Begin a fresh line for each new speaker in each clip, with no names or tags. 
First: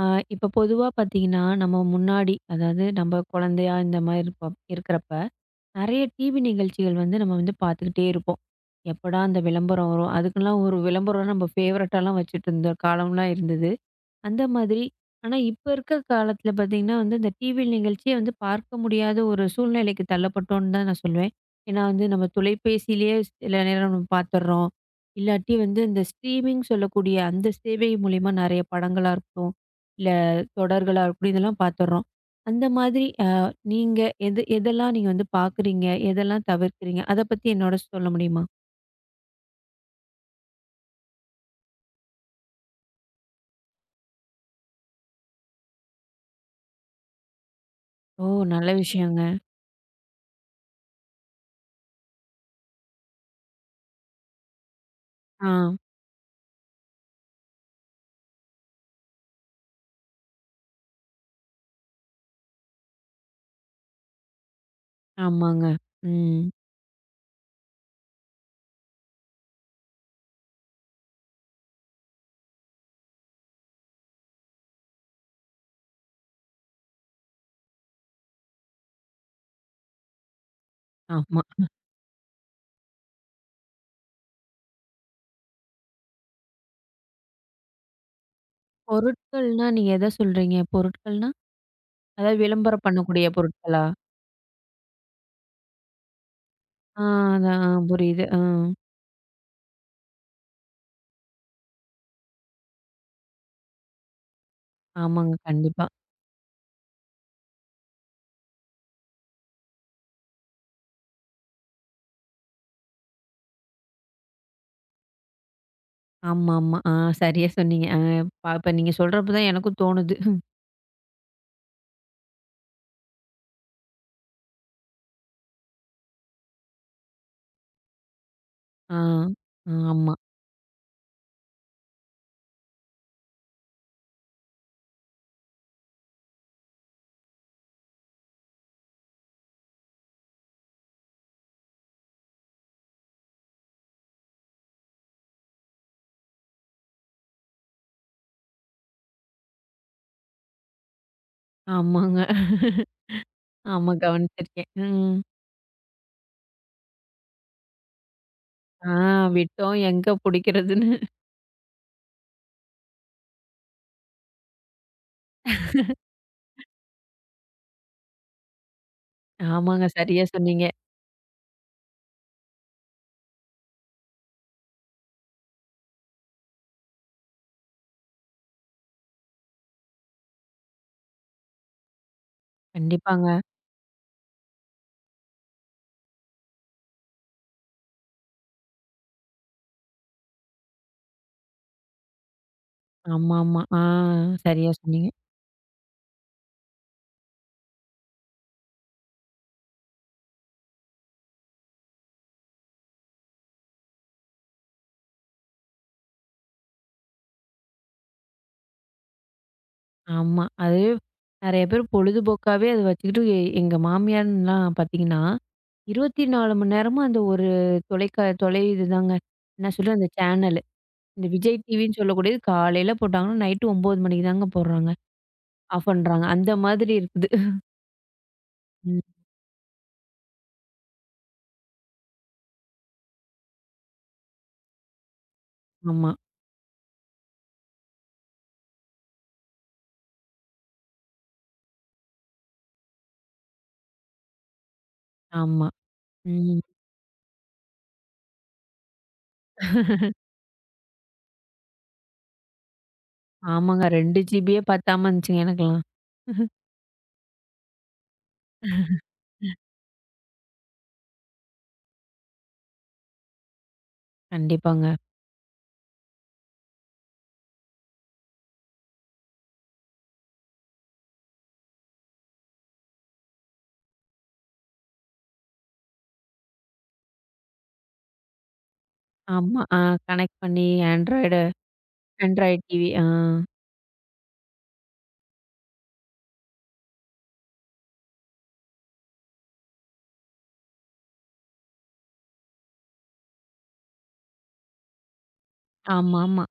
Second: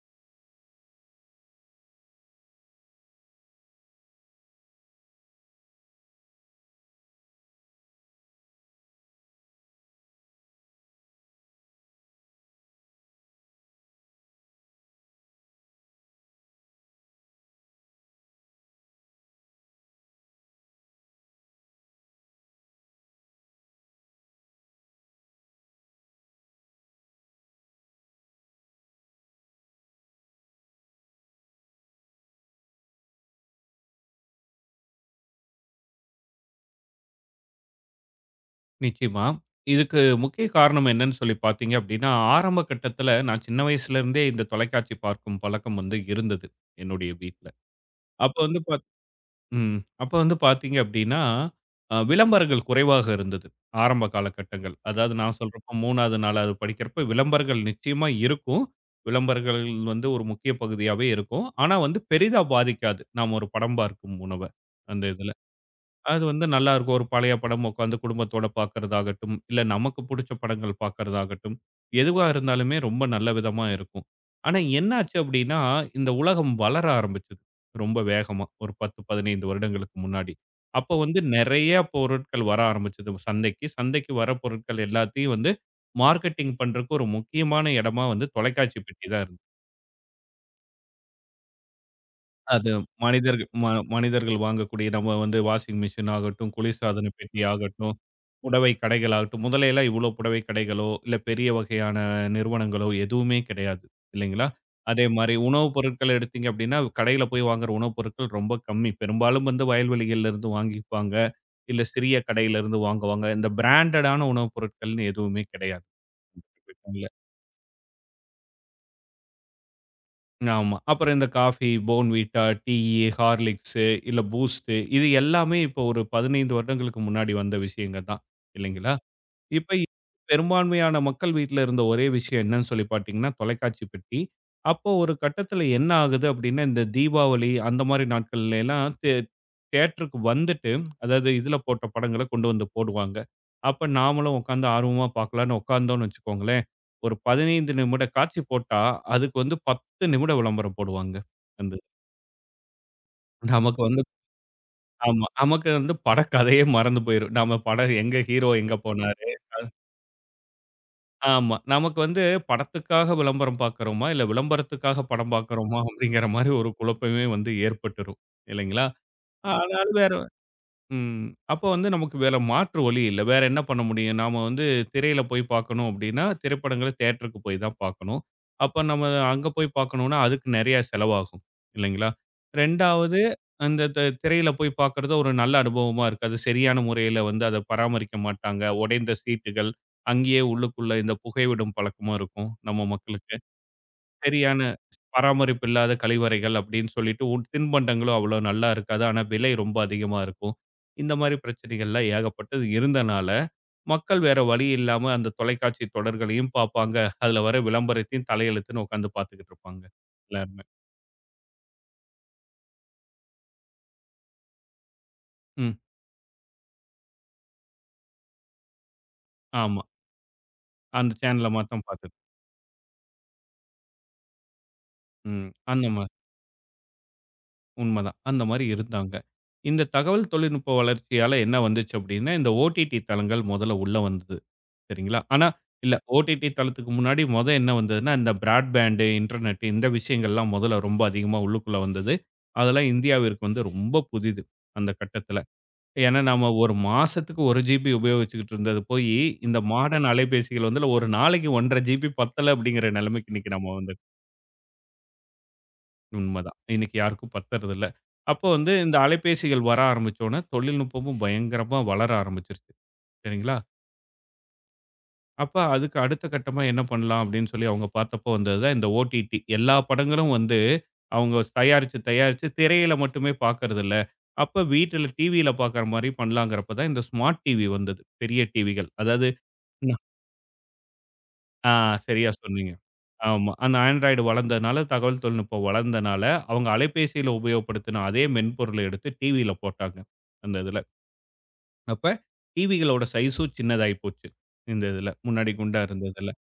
ஆ, இப்ப பொதுவா பார்த்தீங்கன்னா, நம்ம முன்னாடி அதாவது நம்ம குழந்தையா இந்த மாரி இருப்போம் இருக்கிறப்ப, நெறைய டிவி நிகழ்ச்சிகள் வந்து நம்ம வந்து பார்த்துக்கிட்டே இருப்போம். எப்படா அந்த விளம்பரம் வரும்? அதுக்கெல்லாம் ஒரு விளம்பரம் நம்ம ஃபேவரட்டாலாம் வச்சுட்டு இருந்த காலம்லாம் இருந்தது. அந்த மாதிரி. ஆனா, இப்ப இருக்க காலத்துல பார்த்தீங்கன்னா வந்து, இந்த டிவி நிகழ்ச்சியே வந்து பார்க்க முடியாத ஒரு சூழ்நிலைக்கு தள்ளப்பட்டோம்ன்னு தான் நான் சொல்லுவேன். ஏன்னா வந்து நம்ம தொலைபேசியிலேயே சில நேரம் நம்ம பார்த்துடுறோம். இல்லாட்டி வந்து இந்த ஸ்ட்ரீமிங் சொல்லக்கூடிய அந்த சேவை மூலியமா நெறைய படங்களா இருக்கட்டும், இல்ல தொடர்களா இருக்கட்டும், இதெல்லாம் பார்த்துடுறோம். அந்த மாதிரி நீங்க எது எதெல்லாம் நீங்க வந்து பார்க்குறீங்க? எதெல்லாம் தவிர்க்கிறீங்க? அத பத்தி என்னோட சொல்ல முடியுமா?
நிச்சயமா. இதுக்கு முக்கிய காரணம் என்னன்னு சொல்லி பார்த்தீங்க அப்படின்னா, ஆரம்ப கட்டத்தில நான் சின்ன வயசுலேருந்தே இந்த தொலைக்காட்சி பார்க்கும் பழக்கம் வந்து இருந்தது, என்னுடைய வீட்ல.
ஓ!
அப்ப வந்து
நல்ல
பாத்
விஷயங்க.
ம். அப்ப வந்து பார்த்தீங்க அப்படின்னா, விளம்பரங்கள் குறைவாக இருந்தது, ஆரம்ப காலகட்டங்கள். அதாவது நான்
ஆ,
சொல்றப்போ 3வது, 4வது படிக்கிறப்ப விளம்பரங்கள் நிச்சயமா இருக்கும். விளம்பரங்கள் வந்து ஒரு முக்கிய பகுதியாவே இருக்கும். ஆனா வந்து பெரிதா பாதிக்காது, நாம ஒரு படம் பார்க்கும் உணவ, அந்த இதுல.
ஆமாங்க.
அது
ம்.
வந்து நல்லாருக்கும். ஒரு பழைய படம் உட்காந்து குடும்பத்தோட பார்க்கறதாகட்டும், இல்ல நமக்கு புடிச்ச படங்கள் பார்க்கறதாகட்டும், எதுவா இருந்தாலுமே ரொம்ப நல்ல விதமா இருக்கும். ஆனா என்னாச்சு அப்டின்னா, இந்த உலகம் வளர ஆரம்பிச்சது. ரொம்ப வேகமா. ஒரு 10, 15 வருடங்களுக்கு முன்னாடி. அப்போ வந்து
ஆமா.
நெறைய பொருட்கள் வர ஆரம்பிச்சது சந்தைக்கு. சந்தைக்கு வர பொருட்கள் எல்லாத்தையும் வந்து மார்க்கெட்டிங் பண்றதுக்கு ஒரு முக்கியமான இடமா வந்து தொலைக்காட்சி பெட்டி தான் இருந்தது.
பொருட்கள்னா, நீங்க எத சொல்றீங்க? பொருட்கள்னா? அதாவது
அது
விளம்பரம் பண்ணக்கூடிய
மனிதர்கள் ம
பொருட்களா?
மனிதர்கள் வாங்கக்கூடிய நம்ம வந்து வாஷிங் மிஷின் ஆகட்டும்,
ஆ,
குளிர்சாதன பெட்டி
அதான், ஆ,
ஆகட்டும்
புரியுது. ஆ.
புடவை கடைகளாகட்டும், முதலையெல்லாம் இவ்ளோ புடவை கடைகளோ, இல்ல பெரிய வகையான நிறுவனங்களோ எதுவுமே கிடையாது இல்லைங்களா? அதே மாரி
ஆமாங்க.
உணவுப்
கண்டிப்பா.
பொருட்கள் எடுத்தீங்க அப்படின்னா, கடையில போய் வாங்குற உணவுப் பொருட்கள் ரொம்ப கம்மி. பெரும்பாலும் வந்து வயல்வெளிகள்ல இருந்து வாங்கிப்பாங்க, இல்ல சிறிய கடையில இருந்து வாங்குவாங்க. இந்த பிராண்டடான உணவுப் பொருட்கள்னு எதுவுமே கிடையாது.
ஆமாமா. ஆ,
இல்ல.
சரியா சொன்னீங்க. அ ப இப்ப நீங்க சொல்றப்ப தான் எனக்கும் தோணுது.
ஆமா. அப்புறம் இந்த காஃபி, போர்ன்விட்டா, டீயி, ஹார்லிக்ஸு, இல்ல பூஸ்ட்டு இது எல்லாமே இப்போ ஒரு 15 வருடங்களுக்கு முன்னாடி வந்த விஷயங்கள் தான் இல்லைங்களா?
ஆ. ஆ,
இப்ப
ஆமா.
பெரும்பான்மையான மக்கள் வீட்ல இருந்த ஒரே விஷயம் என்னன்னு சொல்லி பார்த்தீங்கன்னா, தொலைக்காட்சி பெட்டி. அப்போ ஒரு கட்டத்தில என்ன ஆகுது அப்டின்னா, இந்த தீபாவளி அந்த மாரி நாட்கள்ல எல்லாம் தியேட்டருக்கு வந்துட்டு, அதாவது இதுல போட்ட படங்கள கொண்டு வந்து போடுவாங்க. அப்ப நாமளும் உட்கார்ந்து ஆர்வமா பார்க்கலான்னு உட்கார்ந்தோம்னு வச்சுக்கோங்களேன், ஒரு 15 நிமிட காட்சி போட்டா, அதுக்கு வந்து 10 நிமிட விளம்பரம் போடுவாங்க. அந்த
ஆமாங்க.
நமக்கு
ஆமா
வந்து
கவனிச்சிருக்கேன். ம்.
ஆமா. நமக்கு வந்து பட கதையே மறந்து போயிரும். நம்ம படம் எங்க ஹீரோ எங்க
ஆ,
போனாரு?
விட்டோம் எங்க புடிக்கிறதுன்னு.
ஆமா. நமக்கு வந்து படத்துக்காக விளம்பரம் பார்க்கிறோமா, இல்ல விளம்பரத்துக்காக படம் பார்க்கிறோமா அப்படிங்கிற மாரி ஒரு குழப்பமே வந்து ஏற்பட்டுரும். இல்லைங்களா?
ஆமாங்க.
ஆனாலும் வேற
சரியா சொன்னீங்க.
ம். அப்போ வந்து நமக்கு வேற மாற்று வழி இல்ல. வேற என்ன பண்ண முடியும்? நாம வந்து திரையில போய் பார்க்கணும் அப்படின்னா, திரைப்படங்கள தியேட்டருக்கு போய் தான் பார்க்கணும். அப்ப நம்ம அங்க போய் பார்க்கணும்னா, அதுக்கு நெறைய செலவாகும். இல்லைங்களா? 2வது
கண்டிப்பாங்க.
அந்த திரையில போய் பார்க்கறது ஒரு நல்ல அனுபவமா இருக்காது. சரியான முறையில வந்து அத பராமரிக்க மாட்டாங்க. உடைந்த சீட்டுகள், அங்கேயே உள்ளுக்குள்ள இந்த புகைவிடும் பழக்கமும் இருக்கும் நம்ம மக்களுக்கு.
ஆமாமா. ஆ,
சரியான
சரியா சொன்னீங்க.
பராமரிப்பு இல்லாத கழிவறைகள் அப்படின்னு சொல்லிட்டு தின்பண்டங்களும் அவ்வளோ நல்லா இருக்காது, ஆனால் விலை ரொம்ப அதிகமாக இருக்கும். இந்த மாதிரி பிரச்சனைகள்லாம் ஏகப்பட்டது இருந்தனால மக்கள் வேற வழி இல்லாமல் அந்த தொலைக்காட்சி தொடர்களையும் பார்ப்பாங்க, அதில் வர விளம்பரத்தையும் தலையெழுத்துன்னு உட்காந்து பார்த்துக்கிட்டு இருப்பாங்க.
ஆமா.
எல்லாருமே
அது நெறைய பேர் பொழுதுபோக்காவே அத வச்சுக்கிட்டு எங்க மாமியார்லாம் பார்த்தீங்கன்னா,
ம்
24 மணி நேரமும் அந்த ஒரு தொலைக்கா தொலை இதுதாங்க. என்ன
ஆமாம்,
சொல்றது, அந்த சேனலு.
அந்த
இந்த
சேனலை
விஜய்
மாத்தம்
டிவின்னு
பார்த்துட்டு
சொல்லக்கூடியது காலையில போட்டாங்கன்னா, நைட்டு 9 மணிக்கு தாங்க போடுறாங்க.
ம் அந்த
ஆஃப்
மாதிரி
பண்றாங்க. அந்த மாதிரி இருக்குது.
உண்மதான். அந்த மாரி
ம்.
இருந்தாங்க. இந்த தகவல் தொழில்நுட்ப வளர்ச்சியால என்ன வந்துச்சு அப்படின்னா, இந்த ஓடிடி தளங்கள் முதல்ல உள்ள வந்தது. சரிங்களா? இல்ல,
ஆமா,
ஓடிடி தளத்துக்கு முன்னாடி மொத என்ன வந்ததுன்னா, இந்த பிராட்பேண்ட், இன்டர்நெட் இந்த விஷயங்கள்லாம் முதல்ல ரொம்ப அதிகமா உள்ளுக்குள்ள வந்தது. அதெல்லாம் இந்தியாவிற்கு வந்து ரொம்ப புதிது அந்த கட்டத்துல.
ஆமா.
ஏன்னா நாம
ம்.
ஒரு மாசத்துக்கு 1 ஜிபி உபயோகிச்சுக்கிட்டு இருந்தது போயி, இந்த மாடர்ன் அலைபேசிகள் வந்து ஒரு நாளைக்கு 1 1/2 ஜிபி பத்தல அப்படிங்கிற நிலைமைக்கு இன்னைக்கு நம்ம
ஆமாங்க.
வந்து
2 ஜிபியே பத்தாம இருந்துச்சுங்க எனக்கெல்லாம்.
உண்மதான். இன்னைக்கு யாருக்கும் பத்தறதில்ல. அப்போ வந்து இந்த அலைபேசிகள் வர ஆரம்பிச்சோனே, தொழில்நுட்பமும் பயங்கரமா வளர ஆரம்பிச்சுருச்சு. சரிங்களா?
கண்டிப்பாங்க.
அப்ப அதுக்கு அடுத்த கட்டமா என்ன பண்ணலாம் அப்படின்னு சொல்லி அவங்க பார்த்தப்போ வந்தது தான் இந்த ஓடிடி. எல்லா படங்களும் வந்து அவங்க தயாரிச்சு, திரையில மட்டுமே பார்க்கறதில்ல. அப்ப வீட்டுல டிவியில பார்க்குற மாரி பண்ணலாங்கிறப்ப தான் இந்த ஸ்மார்ட் டிவி வந்தது. பெரிய டிவிகள். அதாவது
ஆமா. ஆ, கனெக்ட் பண்ணி ஆண்ட்ராய்டு,
ஆ, சரியா
ஆண்ட்ராய்டு
சொன்னீங்க.
டிவி. ஆ.
ஆமா. அந்த ஆண்ட்ராய்டு வளர்ந்ததுனால, தகவல் தொழில்நுட்பம் வளர்ந்தனால, அவங்க அலைபேசியில உபயோகப்படுத்தின அதே மென்பொருள எடுத்து டிவியில போட்டாங்க. அந்த இதுல. அப்ப டிவிகளோட சைஸும் சின்னதாயி போச்சு. இந்த இதுல. முன்னாடி குண்டா இருந்ததுல.
ஆமாமா.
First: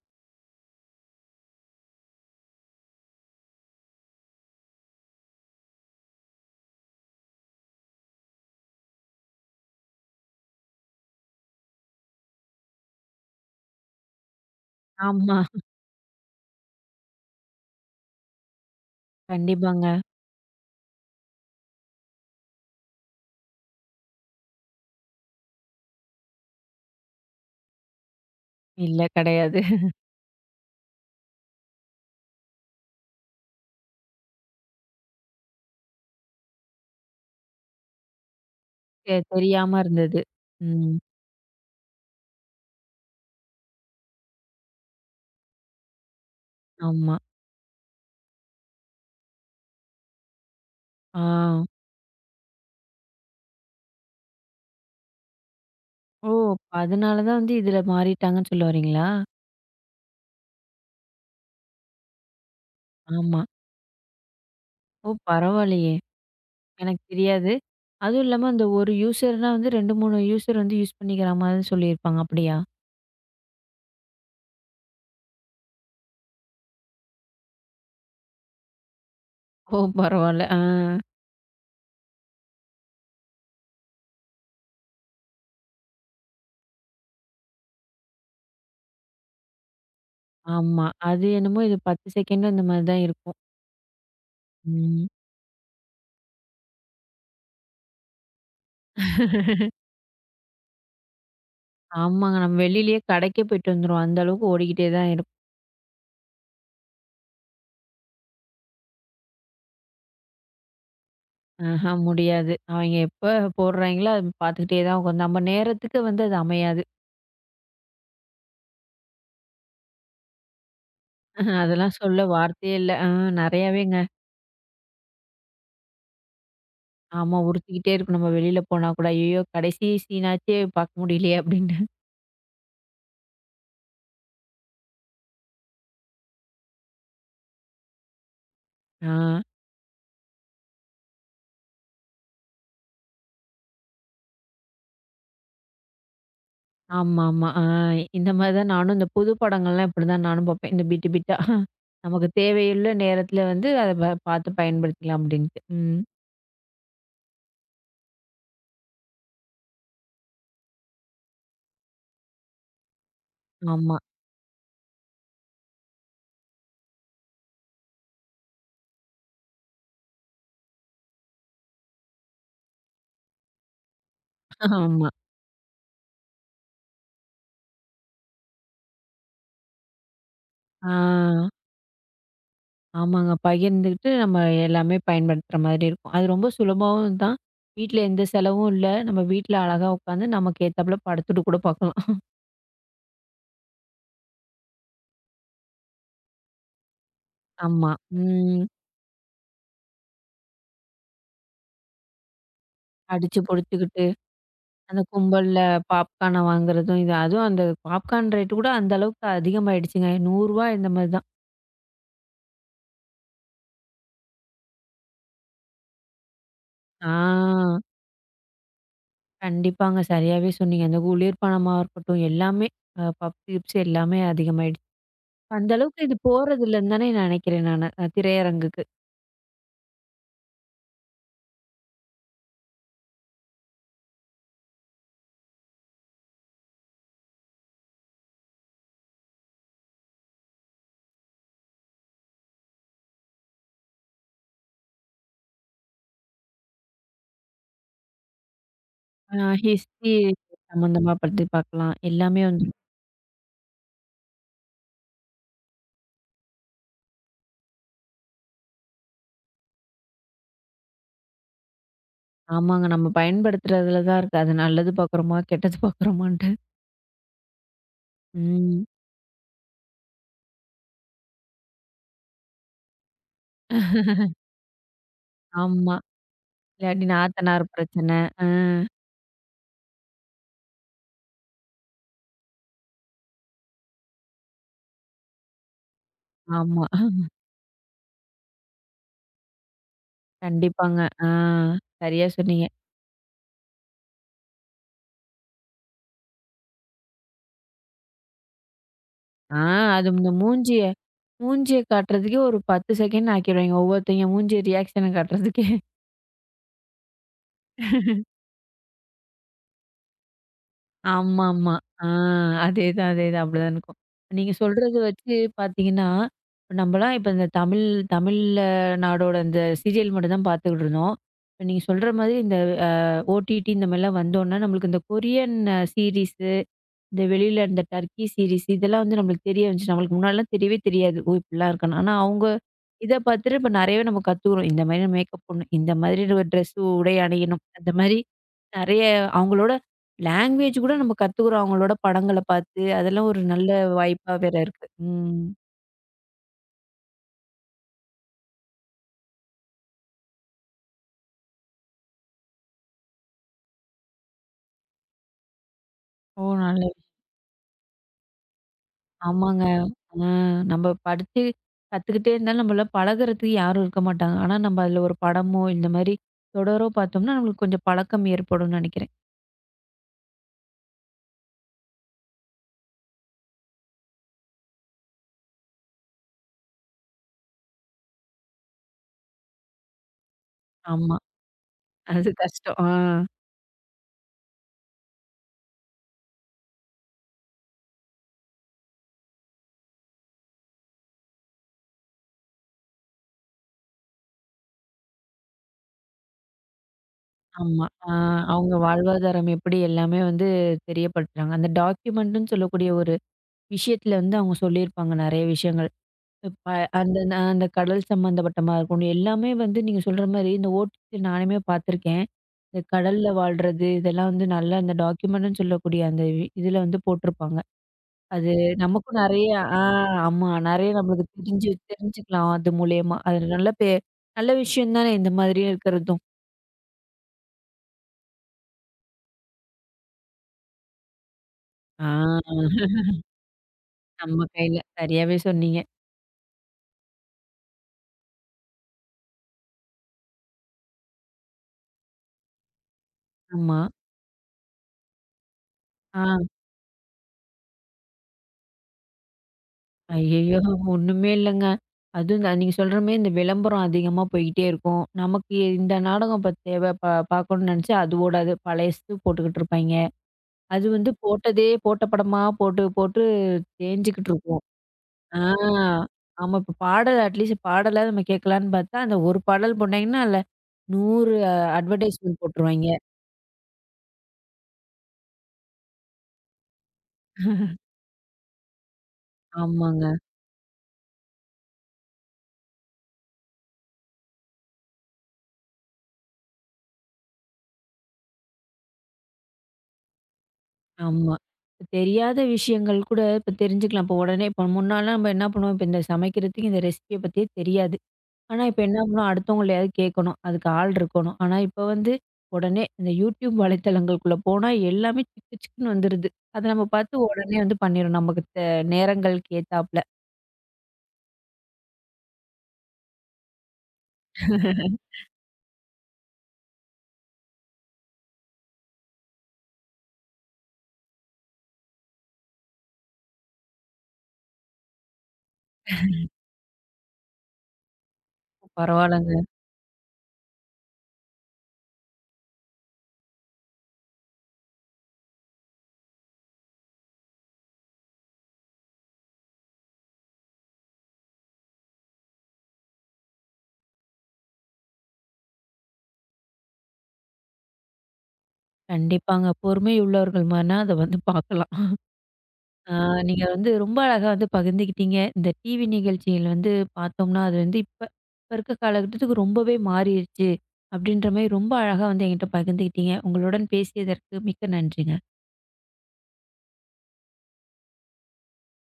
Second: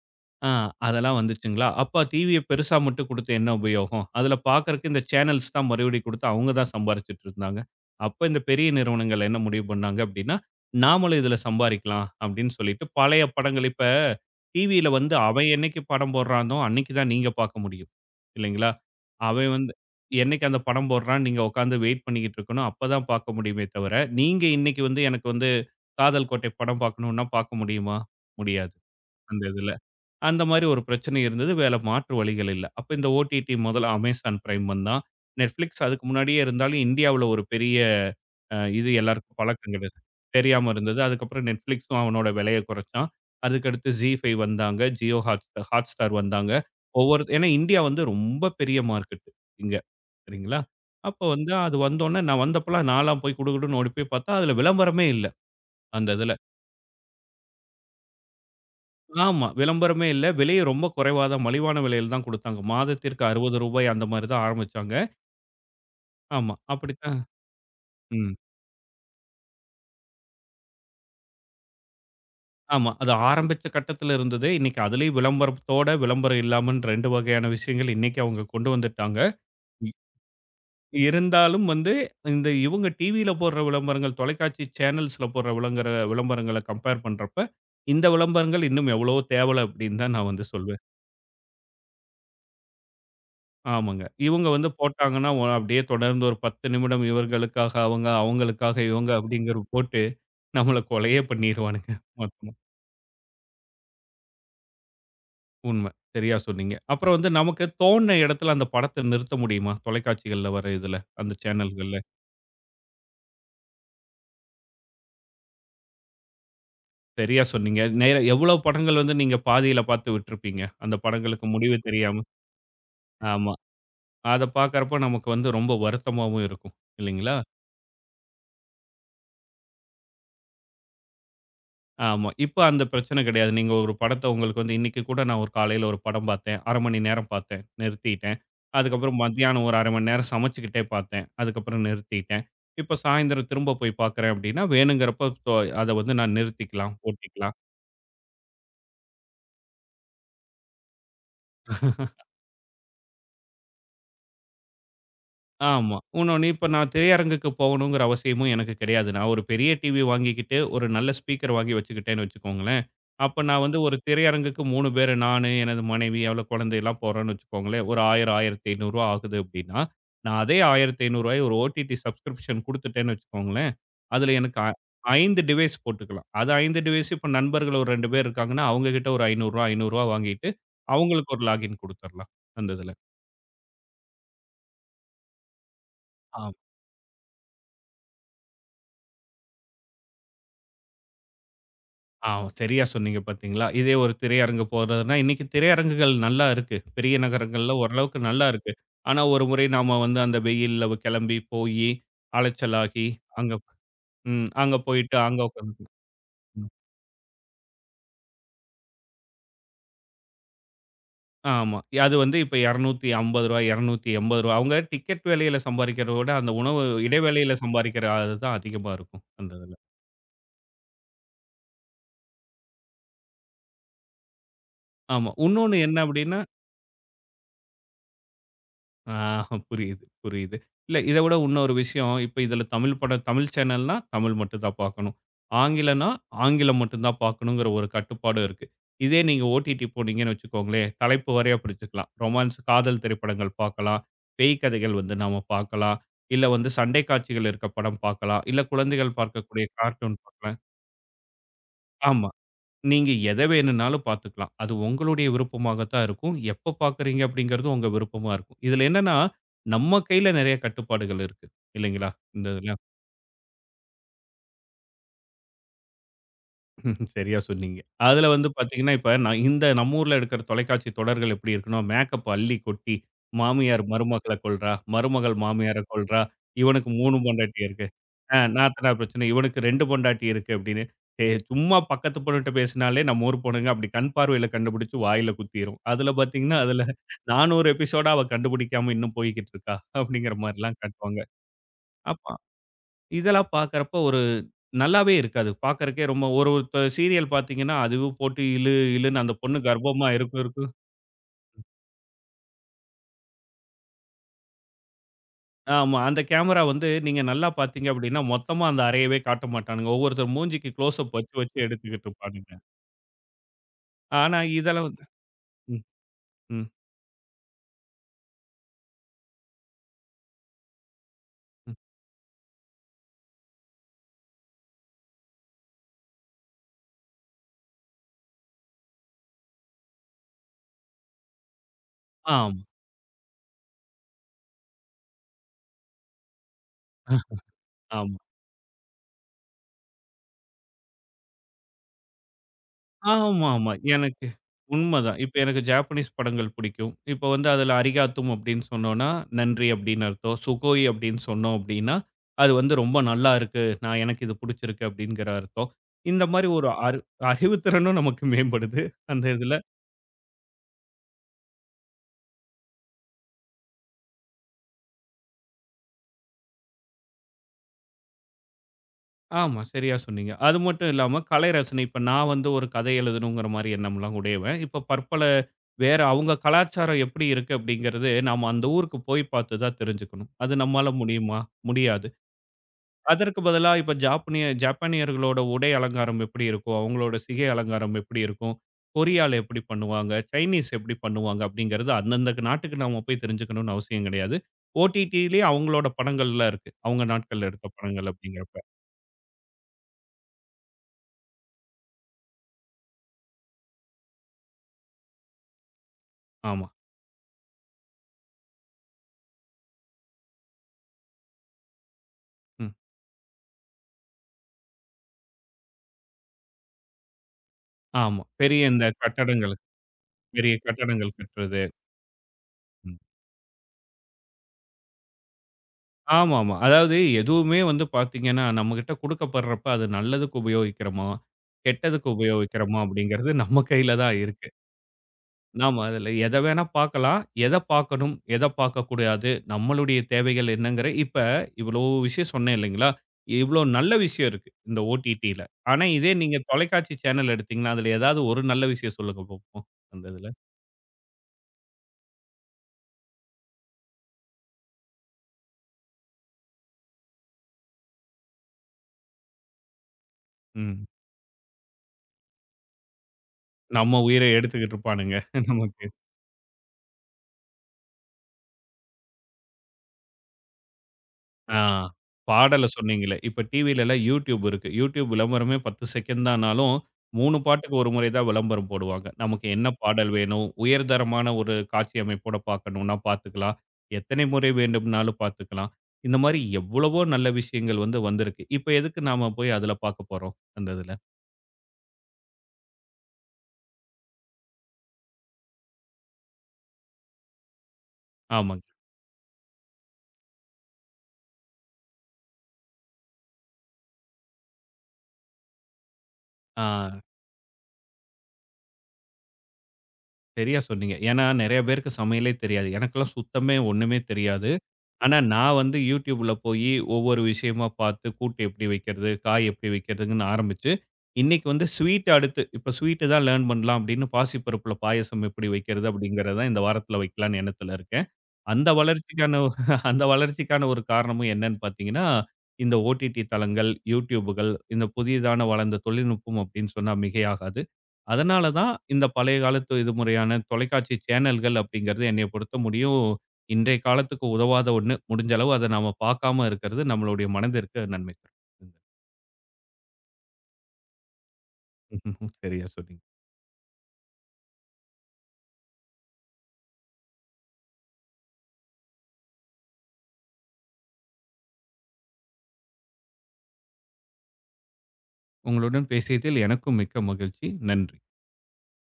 ஆ, அதெல்லாம் வந்துருச்சுங்களா? அப்ப டிவிய பெருசா மட்டும் குடுத்து என்ன உபயோகம்? அதுல பாக்கறக்கு இந்த சேனல்ஸ் தான் மறுபடியும் குடுத்து அவங்க தான் சம்பாரிச்சுட்டு இருந்தாங்க. அப்ப இந்த பெரிய நிறுவனங்கள் என்ன முடிவு பண்ணாங்க அப்டின்னா, நாமளும் இதுல சம்பாரிக்கலாம் அப்டின்னு சொல்லிட்டு பழைய படங்கள் இப்ப டிவியில வந்து
ஆமா. ஆமா,
அவன் என்னைக்கு படம் போடுறானோ, அன்னைக்கு தான் நீங்க பாக்க முடியும். இல்லைங்களா? அவன் வந்து
கண்டிப்பாங்க.
என்னைக்கு அந்த படம் போடுறான்னு நீங்க உட்கார்ந்து வெயிட் பண்ணிக்கிட்டு இருக்கணும். அப்ப தான் பாக்க முடியுமே தவிர, நீங்க இன்னைக்கு வந்து எனக்கு வந்து காதல் கோட்டை படம் பாக்கணும்னா பாக்க முடியுமா? முடியாது.
இல்ல,
அந்த
கிடையாது.
இதுல. அந்த மாரி ஒரு பிரச்சனை இருந்தது. வேற மாற்று வழிகள் இல்ல. அப்ப இந்த ஓடிடி முதல்ல Amazon Prime வந்தான். Netflix அதுக்கு முன்னாடியே இருந்தாலும் இந்தியாவுல ஒரு பெரிய இது
தெ
எல்லாருக்கும் பழக்கம்
தெரியாம
கிடையாது.
இருந்தது.
தெரியாம
ம்.
இருந்தது. அதுக்கப்புறம் Netflixம் அவனோட விலைய குறைச்சான். அதுக்கடுத்து Zee5 வந்தாங்க. Jio Hotstar வந்தாங்க.
ஆமா.
ஒவ்வொரு ஏன்னா இந்தியா வந்து ரொம்ப பெரிய மார்க்கெட் இங்க. சரிங்களா? அப்ப வந்து
ஆ.
அது வந்தோனே நான் வந்தப்பலாம் நான்லாம் போய் குடுகுடுன்னு ஓடி போய் பார்த்தா, அதுல விளம்பரமே இல்ல. அந்த
ஓ!
இதுல.
அதனால தான் வந்து இதுல மாறிட்டாங்கன்னு சொல்ல வரீங்களா?
ஆமா. விளம்பரமே இல்ல. விலையும் ரொம்ப குறைவா தான் மலிவான விலையில தான் குடுத்தாங்க. மாதத்திற்கு ரூ.
ஆமா.
60 அந்த மாரி தான் ஆரம்பிச்சாங்க.
ஓ! பரவாயில்லயே!
ஆமா.
எனக்கு
அப்படித்தான்
தெரியாது. அதுவும்
ம்.
இல்லாம அந்த ஒரு யூசர்னா வந்து 2, 3 யூசர் வந்து யூஸ் பண்ணிக்கிற மாரி சொல்லியிருப்பாங்க. அப்படியா?
ஆமா. அது ஆரம்பிச்ச கட்டத்துல இருந்தது. இன்னைக்கு அதுலயும் விளம்பரத்தோட, விளம்பரம் இல்லாமன்னு 2 வகையான விஷயங்கள் இன்னைக்கு அவங்க கொண்டு வந்துட்டாங்க.
ஓ!
இ
பரவால்ல. ஆ.
இருந்தாலும் வந்து இந்த இவங்க டிவியில போடுற விளம்பரங்கள், தொலைக்காட்சி சேனல்ஸ்ல போடுற விளம்பரங்கள கம்பேர் பண்றப்ப, இந்த விளம்பரங்கள் இன்னும் எவ்வளவோ தேவல அப்படின்னு தான் நான் வந்து சொல்வேன்.
ஆமா. அது என்னமோ இது 10 செகண்ட் அந்த மாரி தான் இருக்கும்.
ஆமாங்க. இவங்க வந்து
ம்.
போட்டாங்கன்னா, அப்படியே தொடர்ந்து ஒரு 10 நிமிடம் இவர்களுக்காக அவங்க, அவங்களுக்காக இவங்க அப்படிங்கிற போட்டு, நம்மள கொலையே பண்ணிருவானுங்க
ஆமாங்க.
மொத்தமா.
நம்ம வெளியிலயே கடைக்கே போயிட்டு வந்துருவோம். அந்த அளவுக்கு ஓடிக்கிட்டே தான் இருக்கும்.
உண்ம. சரியா சொன்னீங்க. அப்புறம் வந்து நமக்கு தோணுன இடத்துல அந்த படத்த நிறுத்த முடியுமா? தொலைக்காட்சிகள்ல வர இதுல, அந்த
ஆஹா,
சேனல்கள்ல.
முடியாது. அவங்க எப்ப போடுறாய்ங்களோ, அத பார்த்துக்கிட்டே தான் உட்காந்து, நம்ம நேரத்துக்கு வந்து அது அமையாது.
சரியா சொன்னீங்க. நேர எவ்வளோ படங்கள் வந்து நீங்க பாதியில பார்த்து விட்டுருப்பீங்க. அந்த படங்களுக்கு
அஹ,
முடிவு
அதெல்லாம்
தெரியாம.
சொல்ல வார்த்தையே இல்ல. ஆ,
ஆமா.
நெறையாவேங்க.
அத பார்க்கறப்ப நமக்கு வந்து ரொம்ப வருத்தமாவும் இருக்கும். இல்லைங்களா?
ஆமா, உறுத்திக்கிட்டே இருக்கும் நம்ம வெளியில போனா கூட. ஐயயோ! கடைசி சீனாச்சே பார்க்க முடியலையே அப்படின்னு.
ஆமா. இப்ப அந்த பிரச்சனை கிடையாது. நீங்க ஒரு படத்த உங்களுக்கு வந்து இன்னைக்கு கூட நான் ஒரு காலையில ஒரு படம் பார்த்தேன். 1/2 மணி நேரம் பார்த்தேன். நிறுத்திட்டேன்.
ஆ.
அதுக்கப்புறம் மத்தியானம் ஒரு 1/2 மணி நேரம் சமைச்சுக்கிட்டே பார்த்தேன். அதுக்கப்புறம் நிறுத்திட்டேன். இப்ப சாயந்தரம் திரும்ப போய் பார்க்குறேன் அப்படின்னா, வேணுங்கிறப்ப அத வந்து நான் நிறுத்திக்கலாம்,
ஆமாமா.
போட்டுக்கலாம்.
ஆ, இந்த மாரி தான் நானும் இந்த புது படங்கள்லாம் இப்படிதான் நானும் பார்ப்பேன். இந்த பிட்டு பிட்டா. நமக்கு தேவையுள்ள நேரத்துல வந்து அத பார்த்து பயன்படுத்திக்கலாம் அப்படின்ட்டு.
ஆமா.
ம்.
உன்னொன்னு இப்ப நான் திரையரங்குக்கு போகணுங்கிற அவசியமும் எனக்கு கிடையாது. நான் ஒரு பெரிய டிவி வாங்கிக்கிட்டு, ஒரு நல்ல ஸ்பீக்கர் வாங்கி வச்சுக்கிட்டேன்னு வச்சுக்கோங்களேன். அப்ப நான் வந்து ஒரு
ஆமா.
திரையரங்குக்கு 3 பேரு நானு, எனது மனைவி, அவள குழந்தைலாம் போறோம்ன்னு வச்சுக்கோங்களேன். ஒரு 1000, ரூ. 1500 ஆகுது அப்படின்னா, நான் அதே ரூ. 1500 ஒரு ஓடிடி சப்ஸ்கிரிப்ஷன் குடுத்துட்டேன்னு வச்சுக்கோங்களேன். அதுல எனக்கு
ஆமா.
5 டிவைஸ் போட்டுக்கலாம். அது 5 டிவைஸ் இப்ப நண்பர்கள் ஒரு 2 பேர் இருக்காங்கன்னா, அவங்க கிட்ட ஒரு ரூ. 500, ரூ. 500 வாங்கிட்டு, அவங்களுக்கு ஒரு
ஆ.
லாகின் குடுத்துறலாம். அந்த இதுல.
ஆமாங்க. பகிர்ந்துகிட்டு நம்ம எல்லாமே பயன்படுத்துற மாதிரி இருக்கும். அது ரொம்ப சுலபமும் தான். வீட்ல எந்த செலவும் இல்ல. நம்ம வீட்ல அழகா உட்காந்து நமக்கு ஏத்தாப்புல படத்துட்டு கூட பார்க்கலாம்.
ஆ, சரியா சொன்னீங்க பார்த்தீங்களா? இதே ஒரு திரையரங்கு போறதுன்னா, இன்னைக்கு திரையரங்குகள் நல்லா இருக்கு. பெரிய நகரங்கள்ல
ஆமா.
ஓரளவுக்கு நல்லா
ம்.
இருக்கு. ஆனா, ஒரு முறை நாம வந்து அந்த வெயில்ல கிளம்பி போயி, அலைச்சலாகி,
அடிச்சு
அங்க
பொடிச்சுக்கிட்டு,
அங்க
அந்த
போயிட்டு அங்க
கும்பல்ல
உட்காந்து
பாப்கார்ன வாங்குறதும், இது அதுவும் அந்த பாப்கார்ன் ரேட்டு கூட அந்த அளவுக்கு அதிகமாயிடுச்சுங்க. ரூ. 100 இந்த மாரி தான்.
ஆமா. அது வந்து இப்ப ரூ. 250 ரூ. 280 அவங்க டிக்கெட் விலையில சம்பாரிக்கிறத விட, அந்த உணவு
ஆ.
இடைவேளையில சம்பாரிக்கிற அதுதான் அதிகமா இருக்கும். அந்த இதுல.
கண்டிப்பாங்க. சரியாவே சொன்னீங்க. அந்த குளிர்பானமா இருக்கட்டும், எல்லாமே. பப்ஸ், கிப்ஸ் எல்லாமே அதிகமாயிடுச்சு.
ஆமா.
அந்த
இன்னொன்னு என்ன
அளவுக்கு இது
அப்படின்னா
போறதில்லன்னு தானே நெனைக்கிறேன் நானு. திரையரங்குக்கு.
ஆ புரியுது, புரியுது. இல்ல இத விட இன்னொரு விஷயம், இப்ப இதுல தமிழ் படம் தமிழ் சேனல்னா தமிழ் மட்டும் தான் பார்க்கணும். ஆங்கிலம்னா ஆங்கிலம் மட்டும் தான் பார்க்கணுங்கிற ஒரு கட்டுப்பாடும் இருக்கு. இதே நீங்க ஓடிடி போனீங்கன்னு வச்சுக்கோங்களேன், தலைப்பு வாரியா பிரிச்சுக்கலாம். ரொமான்ஸ், காதல் திரைப்படங்கள் பார்க்கலாம். பேய் கதைகள் வந்து நாம பார்க்கலாம். இல்ல வந்து சண்டை காட்சிகள் இருக்க படம் பார்க்கலாம். இல்ல குழந்தைகள்
அ
பார்க்கக்கூடிய
ஹிஸ்ட்ரி
கார்ட்டூன் பார்க்கலாம்.
சம்மந்தமா பத்தி பார்க்கலாம்.
ஆமா.
எல்லாமே வந்து
நீங்க எத வேணும்னாலும் பார்த்துக்கலாம். அது உங்களுடைய விருப்பமாக தான் இருக்கும். எப்ப பார்க்குறீங்க அப்படிங்கிறதும் உங்க விருப்பமா இருக்கும். இதுல என்னன்னா, நம்ம கையில நெறைய கட்டுப்பாடுகள் இருக்கு. இல்லைங்களா? இந்த இதுல.
ஆமாங்க. நம்ம பயன்படுத்துறதுல தான் இருக்கு. அது நல்லது பார்க்குறோமா, கெட்டது பார்க்குறோமான்ட்டு.
ம்ஹ்ம். சரியா சொன்னீங்க. அதுல வந்து
ம்.
பாத்தீங்கன்னா, இப்ப நான் இந்த நம்ம ஊர்ல எடுக்கிற தொலைக்காட்சி தொடர்கள் எப்படி இருக்குன்னா, மேக்கப் அள்ளி கொட்டி, மாமியார் மருமகள கொல்றா, மருமகள் மாமியார
ஆமா.
கொல்றா, இவனுக்கு
இல்லாட்டி
3 பொண்டாட்டி
நாத்தனார்
இருக்கு.
பிரச்சனை. ஆ,
நாத்தனார் பிரச்சனை, இவனுக்கு 2 பொண்டாட்டி இருக்கு அப்படின்னு. ஏ சும்மா பக்கத்து பொண்ணுட்ட பேசினாலே நம்ம ஊர் பொண்ணுங்க அப்படி கண் பார்வையில கண்டுபிடிச்சு வாயில குத்திரும். அதுல பாத்தீங்கன்னா, அதுல
ஆமா.
400 எபிசோடா அவ கண்டுபிடிக்காம இன்னும் போய்க்கிட்டு இருக்கா அப்படிங்கிற மாரிலாம்
கண்டிப்பாங்க.
காட்டுவாங்க.
ஆ,
அப்ப
சரியா சொன்னீங்க.
இதெல்லாம் பார்க்கறப்ப ஒரு நல்லாவே இருக்காது. பார்க்கறக்கே ரொம்ப ஒரு ஒருத்த சீரியல் பார்த்தீங்கன்னா, அதுவும் போட்டு இழு இழுன்னு அந்த
ஆ,
பொண்ணு கர்ப்பமா
அது இந்த
இருக்கும் இருக்கும்.
மூஞ்சிய மூஞ்சிய காட்டுறதுக்கே ஒரு 10 செகண்ட் ஆக்கிருவாய்ங்க. ஒவ்வொருத்தங்க மூஞ்சி ரியாக்ஷன காட்டுறதுக்கே.
ஆமா. அந்த கேமரா வந்து நீங்க நல்லா பார்த்தீங்க அப்படின்னா, மொத்தமா அந்த அறையவே காட்ட மாட்டானுங்க. ஒவ்வொருத்தர் மூஞ்சிக்கு க்ளோஸ்அப் வச்சு வச்சு
ஆமாமா. ஆ,
எடுத்துக்கிட்டு இருப்பானுங்க.
அதேதான், அதேதான். அப்படிதான் இருக்கும்.
ஆனா
நீங்க
இதெல்லாம்
சொல்றது
வந்து
வச்சு
ம்,
பார்த்தீங்கன்னா,
ம்,
இப்ப நம்பலாம், இப்ப இந்த தமிழ்ல நாடோட இந்த சீரியல் மட்டும் தான் பார்த்துக்கிட்டு இருந்தோம். இப்ப
ம்.
நீங்க சொல்ற மாதிரி இந்த ஓடிடி இந்த மாரிலாம் வந்தோனே, நம்மளுக்கு இந்த கொரியன் சீரிஸு, இந்த வெளியில இந்த டர்க்கி சீரிஸ் இதெல்லாம் வந்து நம்மளுக்கு தெரிய வந்துச்சு. நம்மளுக்கு முன்னாடிலாம் தெரியவே தெரியாது. ஓ! இப்படிலாம் இருக்கான்னு. ஆனா அவங்க
ஆமா.
இத பார்த்துட்டு இப்ப நெறையவே நம்ம கத்துக்குறோம். இந்த மாதிரி மேக்கப் போடணும். இந்த மாதிரி ஒரு ட்ரெஸ், உடை அணியணும். அந்த
ஆமா.
மாதிரி நெறைய அவங்களோட லாங்குவேஜ் கூட நம்ம கத்துக்குறோம். அவங்களோட படங்கள பார்த்து. அதெல்லாம் ஒரு நல்ல
ஆமாமா. எனக்கு
வாய்ப்பா வேற இருக்கு.
உண்மதான். இப்ப
ம்.
எனக்கு ஜாப்பனீஸ் படங்கள் பிடிக்கும். இப்ப வந்து அதுல "அரிகாத்தும்" அப்படின்னு சொன்னோம்னா, நன்றி அப்படின்னு அர்த்தம். "சுகோய்" அப்படின்னு சொன்னோம் அப்படின்னா, அது வந்து ரொம்ப நல்லா இருக்கு. நான் எனக்கு இது பிடிச்சிருக்கு அப்படிங்கிற அர்த்தம். இந்த
ஓ!
மாரி ஒரு
நல்லது.
அறிவுத்திறனும் நமக்கு மேம்படுது அந்த இதுல.
ஆமாங்க. ஆ, நம்ம படிச்சு கத்துக்கிட்டே இருந்தாலும் நம்மள பழகுறதுக்கு யாரும் இருக்க மாட்டாங்க. ஆனா நம்ம அதுல ஒரு படமோ, இந்த மாதிரி தொடரோ பார்த்தோம்னா, நம்மளுக்கு கொஞ்சம் பழக்கம் ஏற்படும்னு நெனைக்கிறேன்.
ஆமா, சரியா சொன்னீங்க. அது மட்டும் இல்லாம கலை ரசனை இப்ப நான் வந்து ஒரு கதை எழுதணுங்கிற மாரி எண்ணம்லாம் உடையவன். இப்ப பற்பல வேற அவங்க கலாச்சாரம் எப்படி இருக்கு அப்படிங்கிறது, நாம அந்த ஊருக்கு போய் பார்த்து தான் தெரிஞ்சுக்கணும். அது நம்மால
ஆமா.
முடியுமா? முடியாது.
அது கஷ்டம். ஆ.
அதற்கு பதிலா இப்ப ஜப்பானியர்களோட உடை அலங்காரம் எப்படி இருக்கும்? அவங்களோட சிகை அலங்காரம் எப்படி இருக்கும்? கொரியால எப்படி பண்ணுவாங்க? சைனீஸ் எப்படி பண்ணுவாங்க? அப்படிங்கிறது அந்தந்த நாட்டுக்கு நாம போய் தெரிஞ்சுக்கணும்னு அவசியம் கிடையாது. ஓடிடிலயே அவங்களோட படங்கள்லாம் இருக்கு. அவங்க நாட்கள்ல எடுத்த
ஆமா.
படங்கள்
ஆ,
அப்படிங்கிறப்ப.
அவங்க வாழ்வாதாரம் எப்படி எல்லாமே வந்து தெரியப்படுத்துறாங்க. அந்த டாக்குமெண்ட்டுன்னு சொல்லக்கூடிய ஒரு விஷயத்துல வந்து அவங்க சொல்லியிருப்பாங்க நெறைய விஷயங்கள்.
ஆமா.
இப்ப அந்த அந்த கடல் சம்மந்தப்பட்டமா இருக்கணும். எல்லாமே வந்து நீங்க சொல்ற மாரி இந்த ஓடிடி நானுமே பார்த்துருக்கேன்.
ம்.
இந்த கடல்ல வாழ்றது இதெல்லாம் வந்து நல்லா இந்த டாக்குமெண்ட்டுன்னு சொல்லக்கூடிய இதுல வந்து போட்டிருப்பாங்க.
ஆமா.
அது நமக்கும் நெறைய ஆ, ஆமா.
பெரிய
நெறைய
கட்டடங்கள்
நம்மளுக்கு
கட்டுறது.
தெரிஞ்சு தெரிஞ்சுக்கலாம் அது
ம்.
மூலியமா. அது நல்ல பே நல்ல விஷயம் தானே இந்த மாதிரி இருக்கிறதும்.
ஆமாமா. அதாவது எதுவுமே வந்து பார்த்தீங்கன்னா, நம்மகிட்ட குடுக்கப்படுறப்ப அது நல்லதுக்கு உபயோகிக்கிறோமா?
ஆ.
கெட்டதுக்கு உபயோகிக்கிறோமா? அப்படிங்கிறது நம்ம கையில தான்
நம்ம
இருக்கு.
கையில. சரியாவே சொன்னீங்க.
நாம அதுல எத வேணா பார்க்கலாம். எத பார்க்கணும், எத பார்க்கக்கூடாது, நம்மளுடைய தேவைகள் என்னங்கிற இப்ப இவ்வளோ விஷயம் சொன்னேன் இல்லைங்களா? இவ்வளோ
ஆமா.
நல்ல விஷயம் இருக்கு, இந்த OTTல. ஆனா, இதே
ஆ.
நீங்க தொலைக்காட்சி சேனல் எடுத்தீங்கன்னா, அதுல ஏதாவது ஒரு நல்ல விஷயம் சொல்லுங்க பார்ப்போம், அந்த இதுல.
ஐயய்யோ! ஒண்ணுமே இல்லங்க. அதுவும் இந்த நீங்க சொல்ற மாரி இந்த விளம்பரம் அதிகமா போய்க்கிட்டே இருக்கும். நமக்கு இந்த நாடகம் இப்ப தேவை பார்க்கணும்னு நெனச்சா, அது ஓடாது. பழையசு போட்டுக்கிட்டு இருப்பாய்ங்க.
ம்.
அது வந்து போட்டதே போட்ட படமா போட்டு, போட்டு
நம்ம உயிர
தேஞ்சுக்கிட்டு இருக்கும்.
எடுத்துக்கிட்டு இருப்பானுங்க, நமக்கு.
ஆ. ஆமா. இப்ப பாடல், அட்லீஸ்ட் பாடலாவது நம்ம கேட்கலான்னு பார்த்தா, அந்த ஒரு பாடல் போட்டாங்கன்னா, அதுல 100
ஆ.
அட்வர்டைஸ்மென்ட்
பாடல
போட்டுருவாய்ங்க.
சொன்னீங்களே. இப்ப டிவிலலாம் YouTube இருக்கு. YouTube விளம்பரமே 10 செகண்ட் தான்னாலும், 3 பாட்டுக்கு ஒரு முறை தான் விளம்பரம் போடுவாங்க. நமக்கு என்ன பாடல்
ஆமாங்க.
வேணும்? உயர்தரமான ஒரு காட்சி அமைப்போட பார்க்கணும்னா பார்த்துக்கலாம். எத்தனை முறை வேண்டும்னாலும் பார்த்துக்கலாம். இந்த மாரி எவ்வளவோ நல்ல விஷயங்கள் வந்து வந்திருக்கு. இப்ப எதுக்கு நாம போய் அதுல பார்க்க போறோம்? அந்த இதுல.
ஆமா. இப்ப தெரியாத விஷயங்கள் கூட இப்ப தெரிஞ்சுக்கலாம். இப்ப உடனே இப்ப முன்னாலாம் நம்ம என்ன பண்ணுவோம், இப்ப இந்த சமைக்கிறதுக்கு இந்த ரெசிபிய பத்தியே தெரியாது. ஆனா
ஆமாங்க.
இப்ப என்ன பண்ணுவோம், அடுத்தவங்களையாவது கேட்கணும். அதுக்கு ஆள் இருக்கணும். ஆனா இப்ப வந்து உடனே இந்த YouTube வலைத்தளங்களுக்குள்ள போனா எல்லாமே சிக்கு சிக்குன்னு வந்துருது.
ஆ
அத நம்ம பார்த்து உடனே வந்து பண்ணிரும். நமக்கு நேரங்களுக்கு ஏத்தாப்புல.
சரியா சொன்னீங்க. ஏன்னா நெறைய பேருக்கு சமையலே தெரியாது. எனக்கெல்லாம் சுத்தமே ஒண்ணுமே தெரியாது. ஆனா, நான் வந்து YouTubeல போயி ஒவ்வொரு விஷயமா பார்த்து, கூட்டு எப்படி வைக்கிறது? காய் எப்படி வைக்கிறதுன்னு ஆரம்பிச்சு, இன்னைக்கு வந்து ஸ்வீட் அடுத்து இப்ப ஸ்வீட் தான் லேர்ன் பண்ணலாம் அப்படின்னு பாசிப்பருப்புல பாயாசம் எப்படி வைக்கிறது? அப்படிங்கிறத இந்த வாரத்துல வைக்கலாம்னு எண்ணத்துல இருக்கேன். அந்த
பரவாயில்லங்க.
வளர்ச்சிக்கான அந்த வளர்ச்சிக்கான ஒரு காரணமும் என்னன்னு பார்த்தீங்கன்னா, இந்த ஓடிடி தளங்கள், யூடியூபுகள், இந்த புதிதான வளர்ந்த தொழில்நுட்பம் அப்படின்னு சொன்னா மிகையாகாது. அதனால தான் இந்த பழைய காலத்து இது முறையான தொலைக்காட்சி சேனல்கள் அப்படிங்கிறது என்னைய பொறுத்த முடியும் இன்றைய காலத்துக்கு உதவாத ஒண்ணு. முடிஞ்ச அளவு அத நாம பார்க்காம இருக்கிறது நம்மளுடைய மனதிற்கு நன்மை தரும்.
கண்டிப்பாங்க. பொறுமை உள்ளவர்கள் மாரினா அத வந்து பார்க்கலாம்.
ம்ஹும். சரியா
ஆ,
சொன்னீங்க.
நீங்க வந்து ரொம்ப அழகா வந்து பகிர்ந்துக்கிட்டீங்க. இந்த டிவி நிகழ்ச்சிகள் வந்து பார்த்தோம்னா, அது வந்து இப்ப, இப்ப இருக்க காலகட்டத்துக்கு ரொம்பவே மாறிருச்சு. அப்படின்ற மாரி ரொம்ப அழகா வந்து என்கிட்ட பகிர்ந்துக்கிட்டீங்க. உங்களுடன் பேசியதற்கு மிக்க நன்றிங்க.
உங்களுடன் பேசியதில் எனக்கும் மிக்க மகிழ்ச்சி. நன்றி.